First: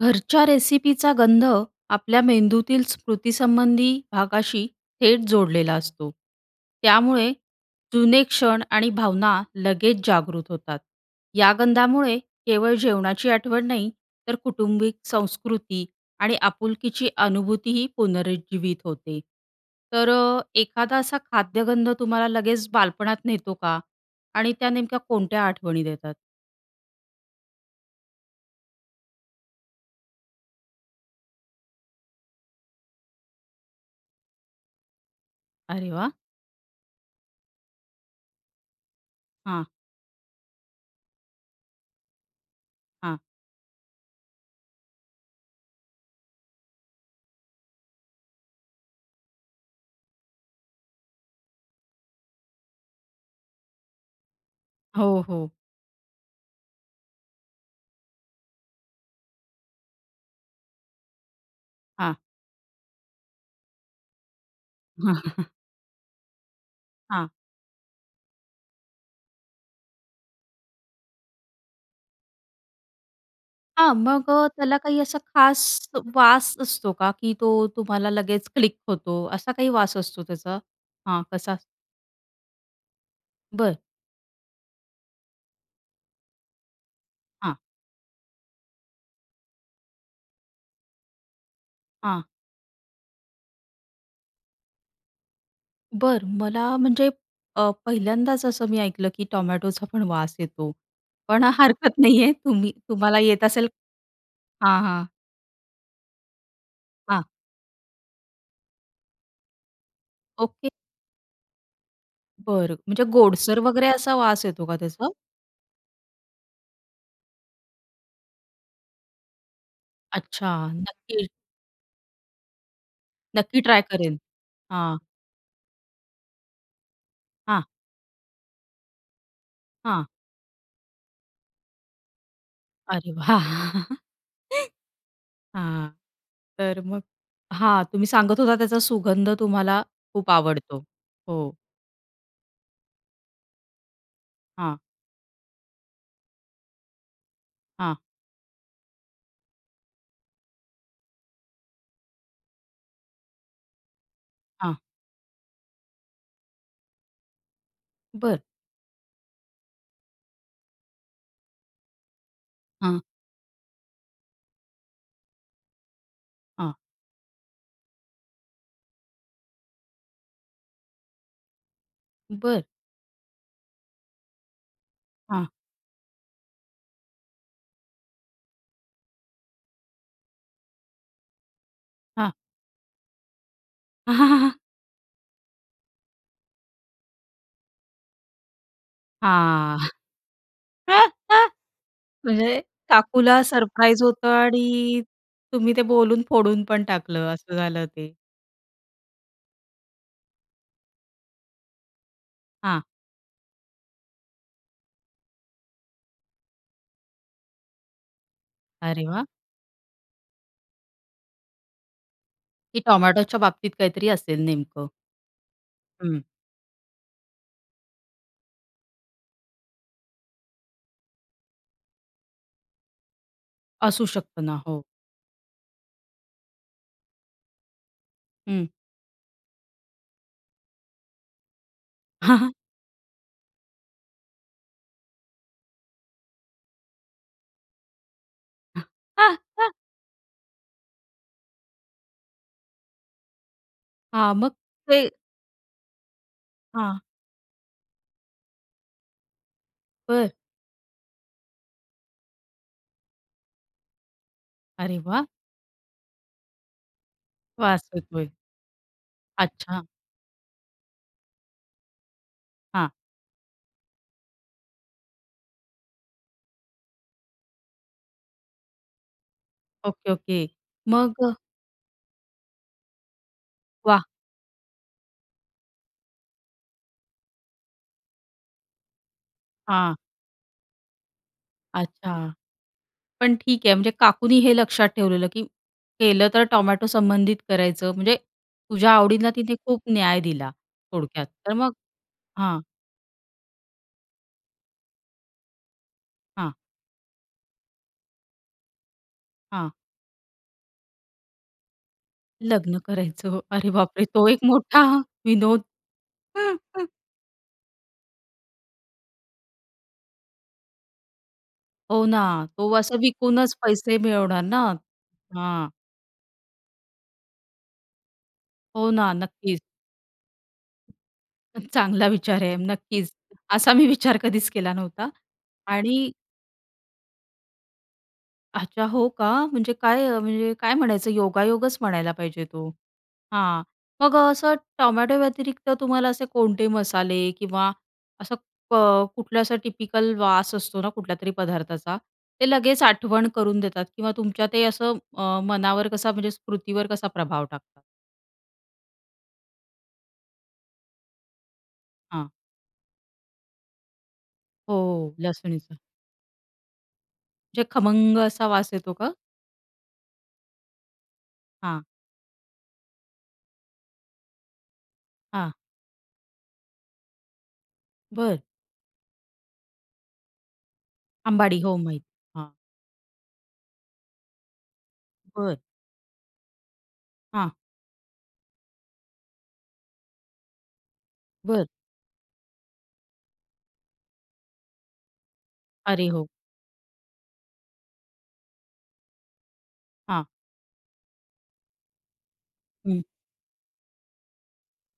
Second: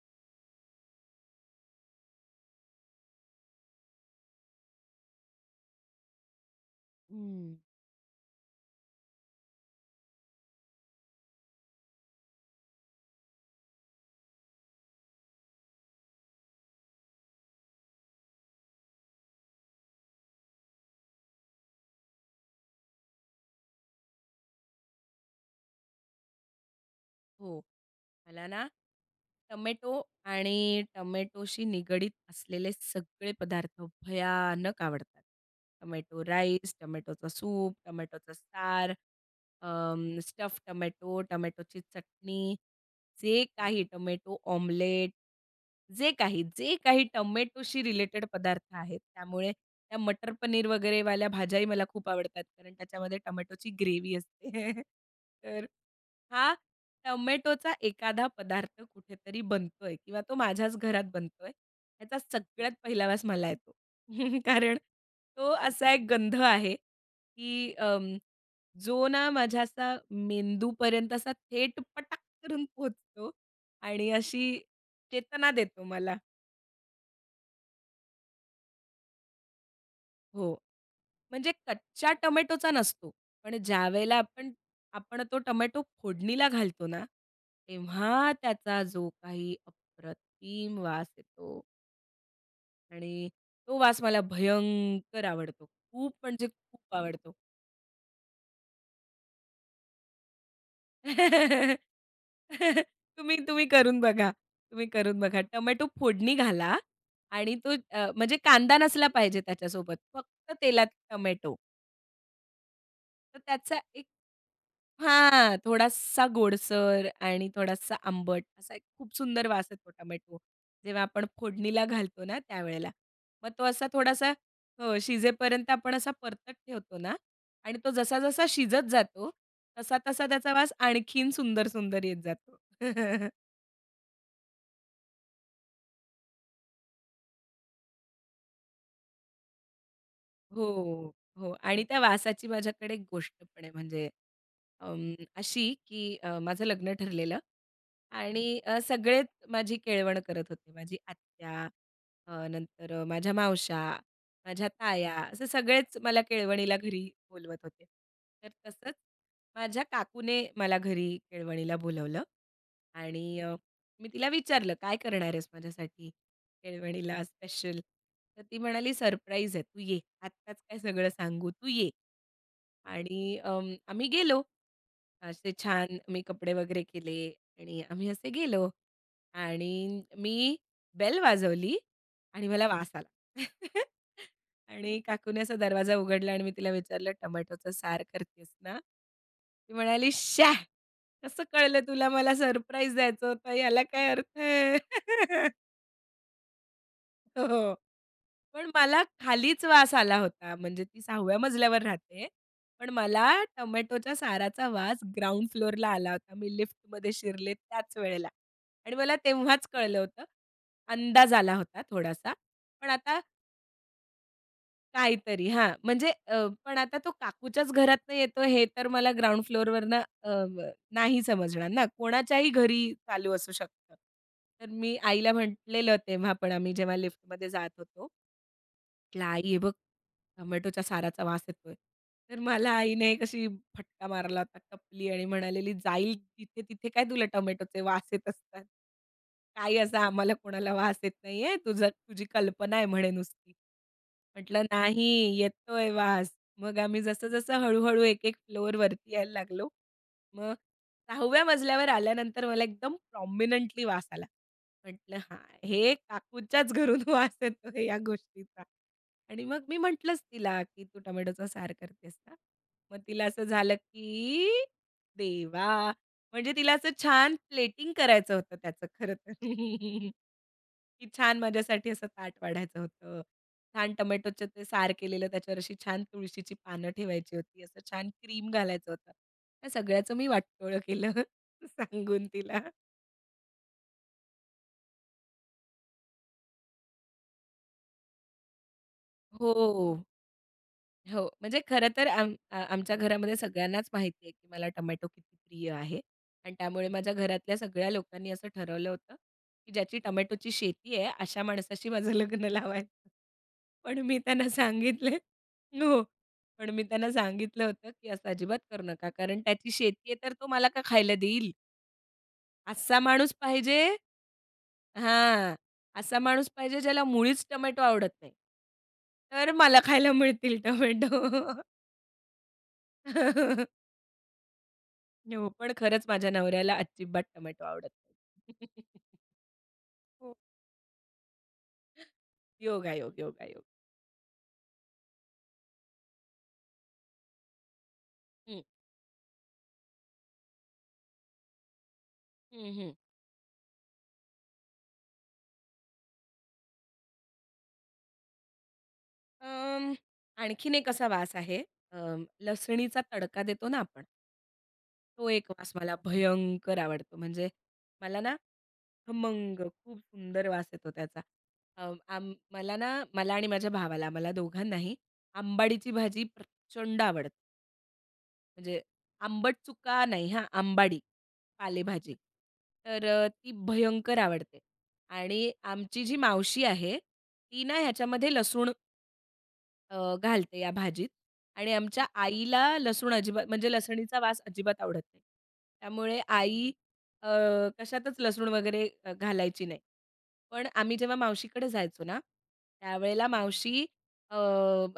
घरच्या रेसिपीचा गंध, आपल्या मेंदूतील स्मृतीसंबंधी भागाशी थेट जोडलेला असतो. त्यामुळे, हम्म. जुने क्षण आणि भावना लगेच जागृत होतात. या गंधामुळे केवळ जेवणाची आठवण नाही, तर कौटुंबिक संस्कृती आणि आपुलकीची अनुभूतीही पुनरुज्जीवित होते. तर अ, एखादा असा खाद्यगंध तुम्हाला लगेच बालपणात नेतो का? आणि त्या नेमक्या कोणत्या आठवणी देतात? हो. मला ना, टोमॅटो आणि टोमॅटोशी निगडीत असलेले सगळे पदार्थ भयानक आवडतात. अरे वाह! टोमॅटो राईस, टोमॅटोचा सूप, टोमॅटोचा सार, अ, हां. स्टफ टोमॅटो, टोमॅटोची चटणी, हां. जे काही टोमॅटो ऑमलेट, जे काही, जे काही टोमॅटोशी रिलेटेड पदार्थ आहेत, त्यामुळे त्या मटर पनीर वगैरेवाल्या भाज्याही मला खूप आवडतात कारण त्याच्यामध्ये टोमॅटोची ग्रेव्ही असते. हो, हो. तर हां, टोमॅटोचा एखादा पदार्थ कुठेतरी बनतोय किंवा तो माझ्याच घरात बनतोय, ह्याचा हां. सगळ्यात पहिला वास मला येतो. कारण तो असा एक गंध आहे, हां. की अं, जो ना माझ्या असा मेंदूपर्यंत असा थेट पटाक करून पोहोचतो हां, आणि मग अ, अशी त्याला काही असा चेतना खास देतो मला. वास असतो का, की तो तुम्हाला लगेच क्लिक होतो. असा काही वास असतो हो. त्याचा? हां. म्हणजे कसा? कच्च्या टोमॅटोचा नसतो. पण बरं. ज्यावेळेला आपण, आपण तो टोमॅटो फोडणीला घालतो ना, हां. तेव्हा त्याचा जो काही अप्रतिम वास येतो. हां. आणि तो वास मला भयंकर आवडतो. खूप बरं, म्हणजे मला खूप म्हणजे आवडतो. अ, पहिल्यांदाच असं मी ऐकलं, की टोमॅटोचा पण वास येतो. पण हरकत नाहीये तुम्ही तुम्हाला तुम्ही, येत तुम्ही असेल. करून बघा. हां, तुम्ही हां. करून बघा. टोमॅटो फोडणी घाला हां. आणि तो अ, म्हणजे कांदा नसला पाहिजे त्याच्यासोबत. फक्त ओके. तेलात टोमॅटो. बरं. म्हणजे तर गोडसर त्याचा वगैरे एक असा वास येतो का त्याचा? हां, थोडासा गोडसर आणि थोडासा आंबट असा एक खूप सुंदर वास आहे तो टोमॅटो अच्छा. जेव्हा नक्की आपण र फोडणीला घालतो ना त्यावेळेला मग नक्की तो ट्राय असा करेल. थोडासा हो हां. शिजेपर्यंत आपण असा परतत ठेवतो ना हां. आणि तो जसा जसा शिजत जातो तसा हां. तसा त्याचा वास आणखीन सुंदर, सुंदर येत जातो. अरे वाह! हां. तर मग हां तुम्ही सांगत होता त्याचा सुगंध तुम्हाला खूप आवडतो. हो. हो हो. आणि त्या वासाची माझ्याकडे एक गोष्ट पण आहे म्हणजे हां. अ, अशी की अ, माझं लग्न ठरलेलं हां. आणि अ, सगळेच माझी केळवण करत होते माझी आत्या अ, नंतर माझ्या मावश्या माझ्या हां. ताया असे सगळेच मला केळवणीला घरी बोलवत होते. बरं. तर तसंच माझ्या काकूने मला घरी केळवणीला बोलावलं हां. आणि मी तिला विचारलं काय करणार आहेस माझ्यासाठी हां. केळवणीला स्पेशल. तर ती म्हणाली सरप्राईज आहे तू ये. आत्ताच काय सगळं सांगू तू ये. बरं. आणि अ, आम्ही गेलो. हां. असे छान मी कपडे वगैरे केले आणि आम्ही असे गेलो. आणि मी बेल वाजवली हां. आणि मला वास आला. आणि काकूनी असा दरवाजा उघडला आणि मी तिला विचारलं टोमॅटोचा सार करतीयेस ना? ती हां. म्हणाली, "श्या कसं कळलं तुला मला म्हणजे सरप्राईज द्यायचं काकूला होतं याला सरप्राईज काय होतं अर्थ आहे?" आणि तुम्ही ते बोलून फोडून पण टाकलं असं हो. झालं ते. पण मला खालीच वास आला होता म्हणजे ती 6व्या मजल्यावर राहते. हां. पण मला टोमॅटोच्या साराचा वास ग्राउंड फ्लोरला आला होता. मी लिफ्टमध्ये शिरले त्याच वेळेला. आणि अरे मला वाह! तेव्हाच कळलं होतं अंदाज आला होता थोडासा की पण आता टोमॅटोच्या बाबतीत काहीतरी असेल नेमकं. काहीतरी हां म्हणजे हं. अ, पण आता तो काकूच्याच घरातनं येतो हे तर मला ग्राउंड फ्लोरवरनं अ, ब नाही समजणार ना कोणाच्याही घरी चालू असू शकतं. असू शकत ना. तर हो. मी आईला म्हटलेलं तेव्हा पण आम्ही जेव्हा लिफ्टमध्ये जात होतो. हं. म्हटलं आई हे बघ टोमॅटोच्या साराचा वास येतोय. तर मला आईने कशी फटका मारला होता टपली आणि म्हणालेली, "जाईल तिथे, तिथे काय तुला टोमॅटोचे वास येत असतात. काही असा आम्हाला कोणाला वास येत नाहीये. तुझं, तुझी कल्पना आहे म्हणे नुसती." हां, मग म्हटलं ते. "नाही येतोय वास." मग हां. आम्ही जसं जसं हळू-हळू एक एक फ्लोर वरती यायला लागलो, बरं. मग 6व्या मजल्यावर आल्यानंतर मला एकदम प्रॉमिनेंटली वास आला. अरे म्हटलं, वाह! "हां, हे काकूच्याच घरून वास येतोय वास या येतोय. गोष्टीचा." आणि मग मी अच्छा. म्हटलंच तिला की, "तू टोमॅटोचा सार करतेस ना?" हां. मग तिला असं झालं की देवा म्हणजे तिला असं छान प्लेटिंग करायचं होतं त्याचं खरं तर. Okay, okay. की मग. छान माझ्यासाठी असं ताट वाढायचं होतं. छान वाह! टोमॅटोचं ते सार केलेलं त्याच्यावर अशी छान तुळशीची पानं ठेवायची होती, असं छान क्रीम घालायचं होतं. ह्या हां. सगळ्याचं मी वाटोळं केलं सांगून अच्छा. तिला. पण ठीक आहे म्हणजे काकूनी हे लक्षात ठेवलेलं, की केलं तर टोमॅटो संबंधित करायचं म्हणजे तुझ्या आवडींना तिने खूप हो. न्याय दिला थोडक्यात हो, तर म्हणजे मग खरंतर आम अ, हां. आमच्या घरामध्ये सगळ्यांनाच माहिती आहे की मला टोमॅटो किती प्रिय आहे. हां. आणि त्यामुळे माझ्या घरातल्या सगळ्या लोकांनी असं ठरवलं होतं, हां. की ज्याची टोमॅटोची शेती आहे अशा माणसाशी माझं लग्न लग्न लावायचं. करायचं. अरे पण बाप रे! मी तो एक त्यांना मोठा सांगितले, विनोद. हो पण मी त्यांना सांगितलं होतं की "असं अजिबात करू नका कारण त्याची शेती आहे तर तो मला का खायला देईल?" हो ना, तो असं असा माणूस विकूनच पाहिजे पैसे मिळवणार ना? हां, हां. असा माणूस पाहिजे, ज्याला मुळीच टोमॅटो आवडत नाही. हो ना, तर नक्कीच. मला खायला मिळतील टोमॅटो. चांगला विचार आहे नक्कीच. असा मी विचार कधीच केला नव्हता हो, पण खरंच आणि माझ्या नवऱ्याला अजिबात टोमॅटो आवडत नाही. अच्छा! हो का? म्हणजे काय, हो. म्हणजे काय म्हणायचं योगायोगच म्हणायला पाहिजे तो. योगायोग, हां, योगायोग. मग असं टोमॅटो व्यतिरिक्त, तुम्हाला असे कोणते मसाले किंवा असं हं. क कुठलं असा टिपिकल वास असतो ना कुठल्यातरी पदार्थाचा ते हं, लगेच हं. आठवण करून देतात किंवा तुमच्या ते असं अ, मनावर कसा म्हणजे स्मृतीवर कसा प्रभाव टाकतात? अं, आणखीन एक असा वास आहे, अ, हां. लसणीचा तडका देतो ना आपण. हो, तो एक वास लसूणीचं. मला भयंकर आवडतो. म्हणजे जे खमंग मला ना असा वास येतो का? खमंग, खूप सुंदर वास येतो त्याचा. हां. अ, अं, मला ना, मला आणि माझ्या भावाला आम्हाला दोघांनाही हां. आंबाडीची भाजी प्रचंड आवडते. बरं. म्हणजे आंबट चुका नाही हा, आंबाडी अंबाडी हो माहिती. पालेभाजी. हां. तर अ, ती भयंकर आवडते आणि बरं. आमची जी मावशी आहे, हां. ती ना ह्याच्यामध्ये लसूण अ, घालते या भाजीत बरं. आणि आमच्या आईला लसूण अजिबात म्हणजे लसणीचा वास अजिबात आवडत नाही. अरे, त्यामुळे हो. आई अ, कशातच लसूण वगैरे अ, घालायची नाही. हां. पण आम्ही जेव्हा मावशीकडे जायचो ना, हं. त्यावेळेला मावशी अ,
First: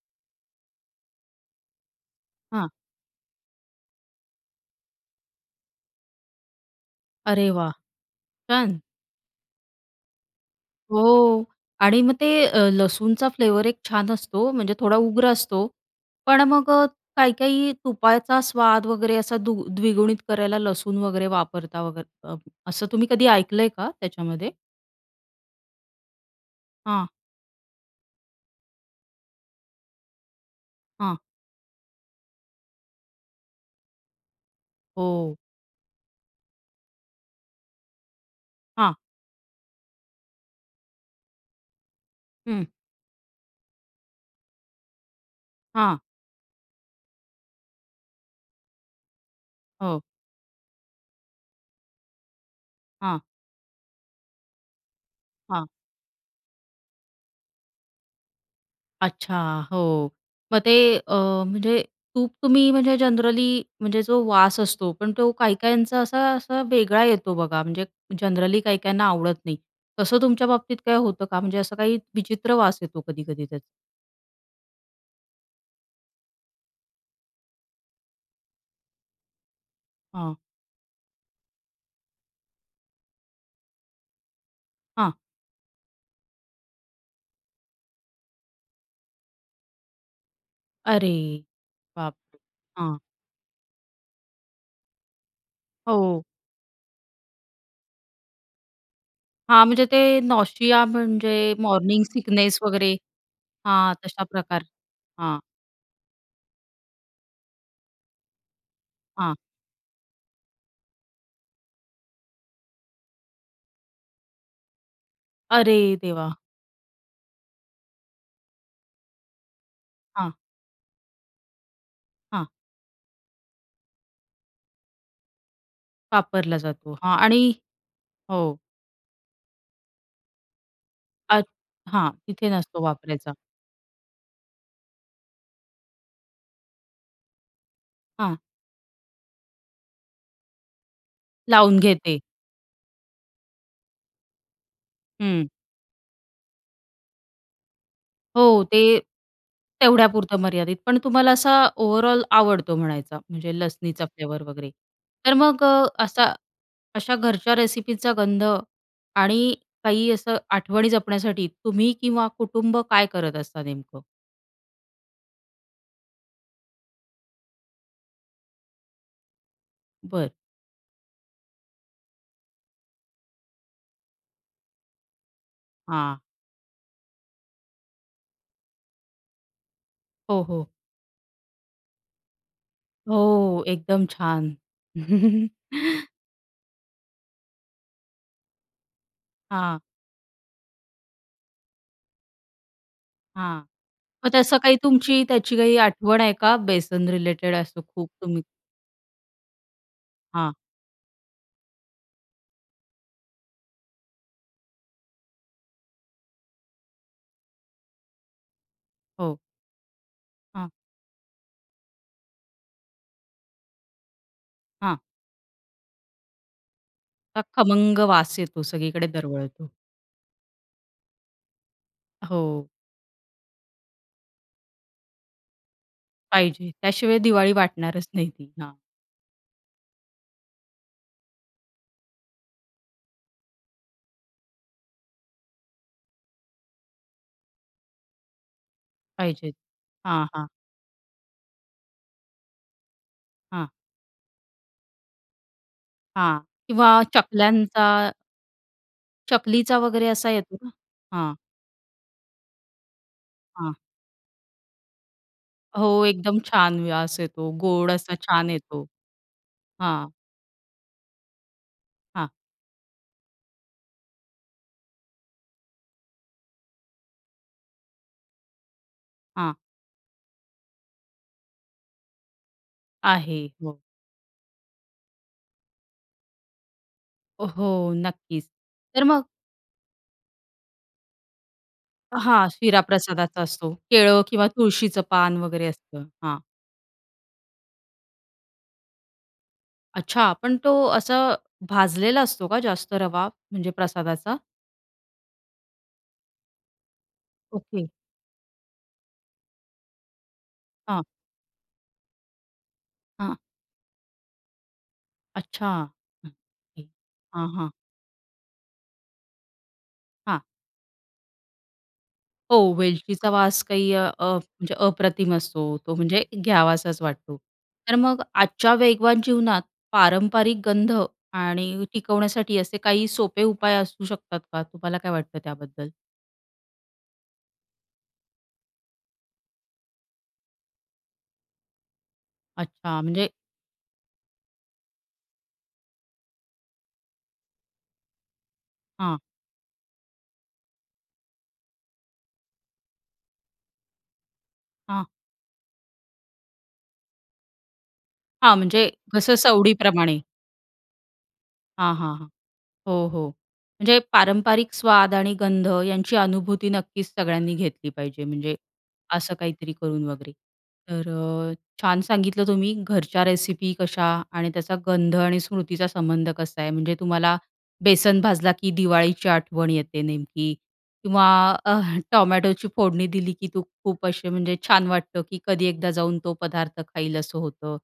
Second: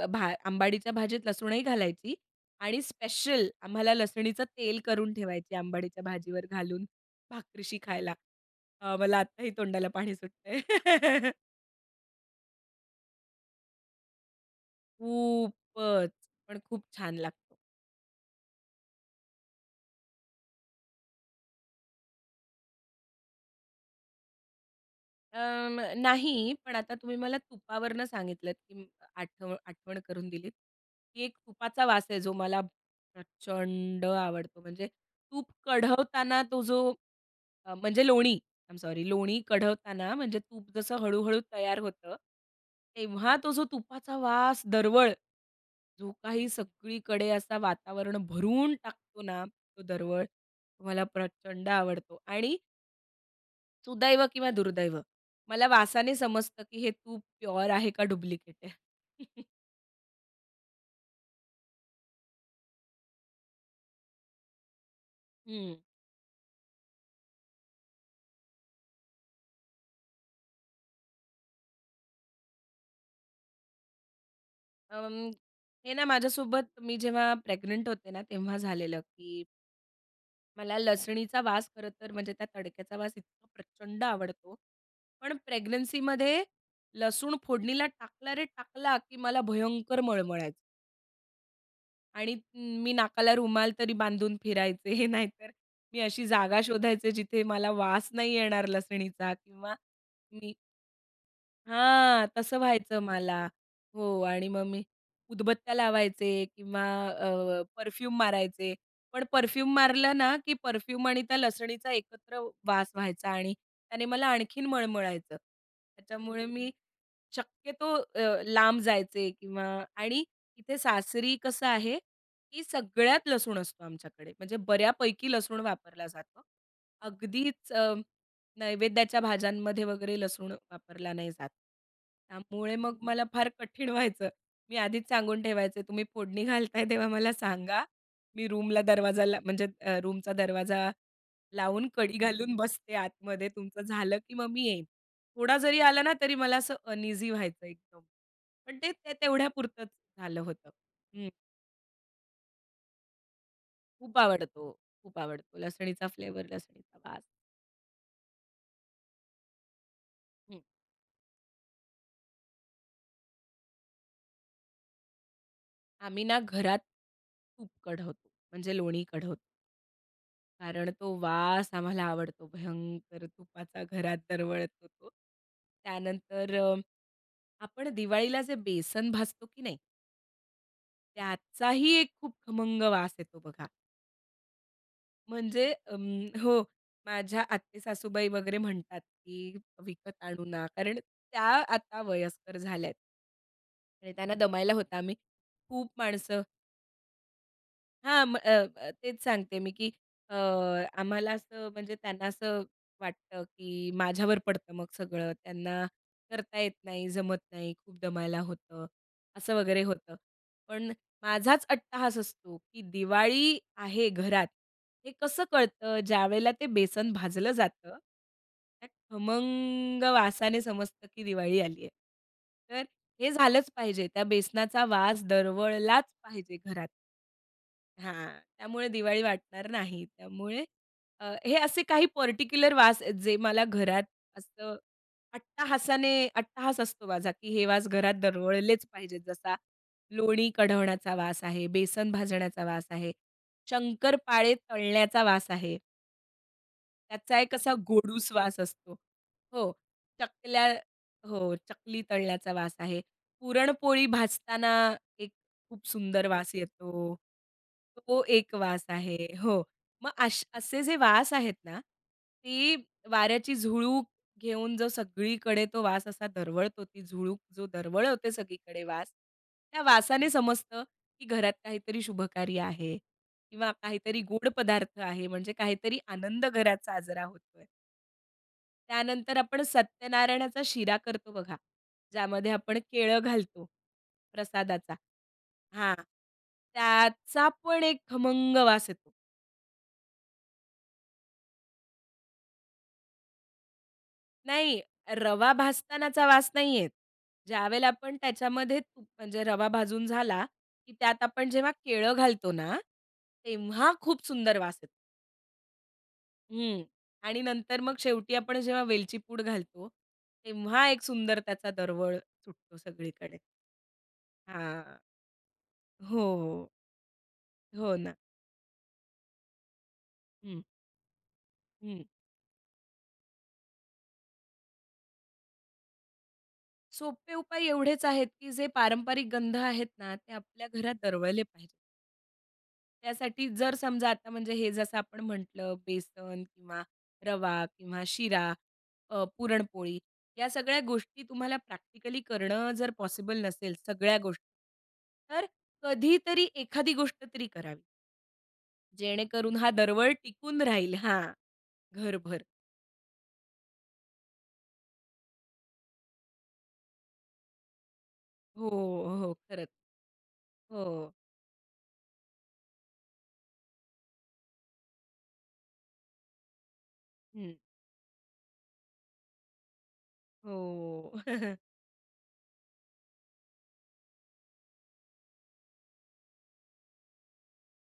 भा अंबाडीच्या भाजीत लसूणही घालायची हां. आणि स्पेशल आम्हाला लसणीचं तेल करून ठेवायची, अंबाडीच्या भाजीवर घालून अरे वाह! भाकरीशी खायला. छान. अ, मला आत्ताही तोंडाला पाणी सुटतंय. हो आणि मग ते अ, लसूणचा फ्लेवर एक छान असतो. म्हणजे थोडा उग्र असतो खूपच! पण पण मग खूप अ, छान लागते. काही-काही तुपाचा स्वाद वगैरे असा दु द्विगुणित करायला लसूण वगैरे वापरता वगैरे अ, असं तुम्ही कधी ऐकलंय का त्याच्यामध्ये? अ, म नाही पण आता हां. तुम्ही मला तुपावरनं सांगितलत, की म आठ आठवण करून दिलीत, हां. की एक तुपाचा वास आहे जो मला प्रचंड आवडतो. म्हणजे हो. तूप कढवताना तो जो अ, म्हणजे लोणी. आय एम हां. सॉरी, लोणी कढवताना म्हणजे तूप जसं हळू-हळू तयार होतं, हं. तेव्हा तो जो तुपाचा वास दरवळ. हां. जो काही सगळीकडे असा वातावरण भरून टाकतो ना, तो हो. दरवळ. तो मला प्रचंड आवडतो आणि हां. सुदैव किंवा दुर्दैव. मला हां. वासाने समजतं की हे तूप प्युअर आहे का डुप्लिकेट आहे. अच्छा! हो, मग ते अ, म्हणजे तूप तुम्ही म्हणजे जनरली म्हणजे जो वास असतो, पण तो हं. काही-काहींचा, असा असा वेगळा येतो बघा, म्हणजे जनरली काही-काहींना आवडत नाही. तसं तुमच्या बाबतीत काय होतं का? म्हणजे असं काही विचित्र वास येतो कधी-कधी त्याचा. अं, हे ना माझ्यासोबत मी जेव्हा प्रेग्नंट होते ना तेव्हा झालेलं की हां. मला लसणीचा वास खरंतर म्हणजे त्या तडक्याचा वास इतका प्रचंड आवडतो. हां. पण प्रेग्नन्सीमध्ये लसूण फोडणीला टाकला रे टाकला, की मला भयंकर मळमळायचं. अरे! बाप आणि रे! मी हां. नाकाला रुमाल तरी बांधून फिरायचे नाहीतर मी हो. अशी जागा शोधायचे, जिथे मला वास नाही येणार लसणीचा हां, किंवा म्हणजे ते मी नॉसिया म्हणजे मॉर्निंग हां, तसं सिकनेस वगैरे. व्हायचं मला हां, हो तशा आणि मग प्रकार मी हां. उदबत्त्या लावायचे किंवा अ, परफ्यूम मारायचे, पण हां. परफ्यूम मारलं ना, की परफ्यूम आणि त्या लसणीचा एकत्र वास व्हायचा आणि त्याने मला आणखीन मळमळायचं. अरे देवा! त्याच्यामुळे मी शक्यतो अ, लांब जायचे किंवा आणि हां. इथे सासरी कसं आहे, हां. की सगळ्यात लसूण असतो आमच्याकडे. म्हणजे बऱ्यापैकी लसूण वापरला जातो. वापरला जातो. हां आणि अगदीच अ, हो. नैवेद्याच्या भाज्यांमध्ये वगैरे लसूण वापरला नाही जात. अच् हां, तिथे त्यामुळे नसतो मग मला वापरायचा. फार कठीण व्हायचं. मी आधीच सांगून ठेवायचे, "तुम्ही फोडणी घालताय तेव्हा मला सांगा. हां. मी रूमला दरवाजाला म्हणजे अ, रूमचा दरवाजा लावून लावून कडी घेते. घालून बसते आतमध्ये. तुमचं झालं की मग मी येईन." हं. थोडा जरी आला ना तरी मला असं अनइझी व्हायचं एकदम हो. पण ते ते, ते तेवढ्यापुरतच झालं तेवढ्यापुरतं होतं. मर्यादित. पण हं. तुम्हाला असा ओव्हरऑल आवडतो म्हणायचा म्हणजे लसणीचा खूप फ्लेवर आवडतो, वगैरे. खूप तर आवडतो मग अ, लसणीचा असा फ्लेवर, लसणीचा अशा वास. घरच्या रेसिपीचा गंध आणि काही असं हं. आठवणी जपण्यासाठी तुम्ही किंवा कुटुंब काय करत असता नेमकं? आम्ही ना घरात, तूप कढवतो, म्हणजे लोणी कढवतो. बरं. कारण तो वास आम्हाला आवडतो भयंकर तुपाचा घरात दरवळतो तो. हां. त्यानंतर अं, आपण दिवाळीला जे बेसन भाजतो की नाही? हो, हो. त्याचाही एक खूप खमंग वास येतो हो. बघा. एकदम छान. म्हणजे अं हो, माझ्या आत्ते सासूबाई वगैरे म्हणतात, की हां. विकत आणू ना कारण, त्या आता वयस्कर झाल्या आहेत हां. आणि मग त्यांना तसं दमायला काही होतं, आम्ही तुमची त्याची काही खूप आठवण आहे माणसं का? बेसन रिलेटेड असं खूप हां, म तुम्ही अ, अ, तेच सांगते आहे मी, की अ, हां. आम्हाला असं म्हणजे त्यांना असं वाटतं, की माझ्यावर पडतं मग सगळं. त्यांना करता येत नाही, जमत नाही, खूप दमायला होतं. हो. असं वगैरे होतं. हां. पण माझाच अट्टाहास असतो, की दिवाळी आहे घरात, हां. हे कसं कळतं? ज्यावेळेला ते बेसन अ, भाजलं जातं. खमंग वास येतो. त्या सगळीकडे दरवळतो. खमंग वासाने समजतं की दिवाळी आली आहे. हो. तर हे झालचं पाहिजे, त्या बेसनाचा वास दरवळलाच पाहिजे पाहिजे. घरात. त्याशिवाय दिवाळी वाटणारच हां. नाही ती. हां. त्यामुळे दिवाळी वाटणार नाही. त्यामुळे अ, हे असे काही पर्टिक्युलर वास आहेत जे मला घरात असतं अट्टाहासाने, अट्टाहास असतो माझा, की हे वास घरात दरवळलेच पाहिजेत. पाहिजे. जसा हां, हां. लोणी कढवण्याचा वास आहे, बेसन भाजण्याचा वास आहे. हां. शंकरपाळे तळण्याचा वास आहे. हां किंवा त्याचा एक असा चकल्यांचा गोडूस वास असतो. हो. चकलीचा वगैरे असा येतो चकल्या ना? हां. हो चकली तळल्याचा वास आहे. हां. पुरणपोळी भाजताना एक खूप हो सुंदर एकदम वास छान येतो. व्यास येतो गोड असा तो छान एक वास येतो. आहे हो. मग हां. अश असे जे वास आहेत ना, हां. ती वाऱ्याची झुळूक घेऊन जो सगळीकडे तो वास असा दरवळतो ती झुळूक जो दरवळवते सगळीकडे वास, हां. त्या वासाने समजतं, की घरात काहीतरी शुभकार्य आहे. आहे, किंवा हो. काहीतरी गोड पदार्थ आहे म्हणजे काहीतरी आनंद घरात साजरा होत ओ आहे. हो, नक्कीच तर मग त्यानंतर आपण सत्यनारायणाचा शिरा करतो बघा. हां. ज्यामध्ये आपण शीरा केळं प्रसादाचा घालतो असतो केळं किंवा प्रसादाचा. तुळशीचं पान वगैरे हां. असतं. हां. त्याचा पण एक खमंग वास येतो. अच्छा. पण तो असा भाजलेला असतो का जास्त रवा, म्हणजे प्रसादाचा? नाही रवा भाजतानाचा वास नाही येत. ज्यावेळेला ओके. आपण त्याच्यामध्ये तूप म्हणजे रवा भाजून झाला की हां. त्यात आपण जेव्हा केळं घालतो ना हां. तेव्हा खूप सुंदर वास येतो. अच्छा. हं. आणि हां, हां. नंतर मग शेवटी आपण जेव्हा वेलची पूड घालतो, हां. तेव्हा एक सुंदर त्याचा दरवळ हो सुटतो वेलचीचा सगळीकडे. वास काही अ, हां. म्हणजे हां. अप्रतिम असतो, तो म्हणजे हो. घ्यावासाच वाटतो. हो तर ना. मग आजच्या वेगवान जीवनात पारंपारिक हं. गंध आणि हं. टिकवण्यासाठी असे काही सोपे उपाय असू शकतात का? तुम्हाला काय वाटतं त्याबद्दल? सोपे उपाय एवढेच आहेत की जे पारंपरिक गंध आहेत ना, ते आपल्या घरात दरवळले पाहिजेत. अच्छा! म्हणजे त्यासाठी जर समजा आता म्हणजे हे जसं आपण म्हटलं बेसन किंवा रवा किंवा शिरा, हां. अ, पुरणपोळी ह्या सगळ्या गोष्टी तुम्हाला प्रॅक्टिकली करणं जर पॉसिबल नसेल, सगळ्या गोष्टी हां. तर कधीतरी एखादी गोष्ट तरी करावी. हां, म्हणजे जसं जेणेकरून हा दरवळ सवडीप्रमाणे. टिकून राहील हां, हां, हां, हां, घरभर. हो, हो. म्हणजे पारंपरिक स्वाद आणि गंध यांची अनुभूती नक्कीच सगळ्यांनी घेतली पाहिजे म्हणजे हो, हो, असं खरंच. काहीतरी करून वगैरे, तर हो. अ, छान सांगितलं तुम्ही घरच्या रेसिपी कशा आणि त्याचा गंध आणि स्मृतीचा संबंध कसा आहे? म्हणजे तुम्हाला हं. बेसन भाजला की दिवाळीची आठवण येते नेमकी हो. किंवा अ, टोमॅटोची फोडणी दिली की तू खूप असे म्हणजे छान वाटतं की कधी एकदा जाऊन तो पदार्थ खाईल असं होतं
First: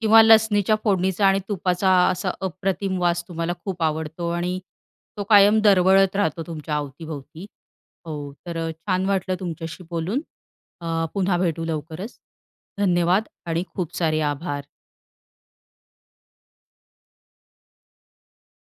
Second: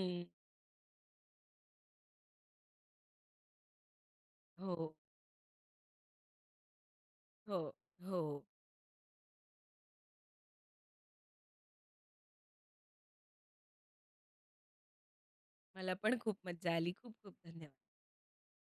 किंवा लसणीच्या फोडणीचा आणि तुपाचा असा अप्रतिम वास तुम्हाला खूप आवडतो आणि हो. तो कायम दरवळत राहतो तुमच्या अवतीभवती. हो, हो, हो. तर अ, छान वाटलं तुमच्याशी बोलून अ, पुन्हा भेटू लवकरच धन्यवाद! आणि खूप सारे आभार. मला पण खूप मज्जा आली. खूप-खूप धन्यवाद.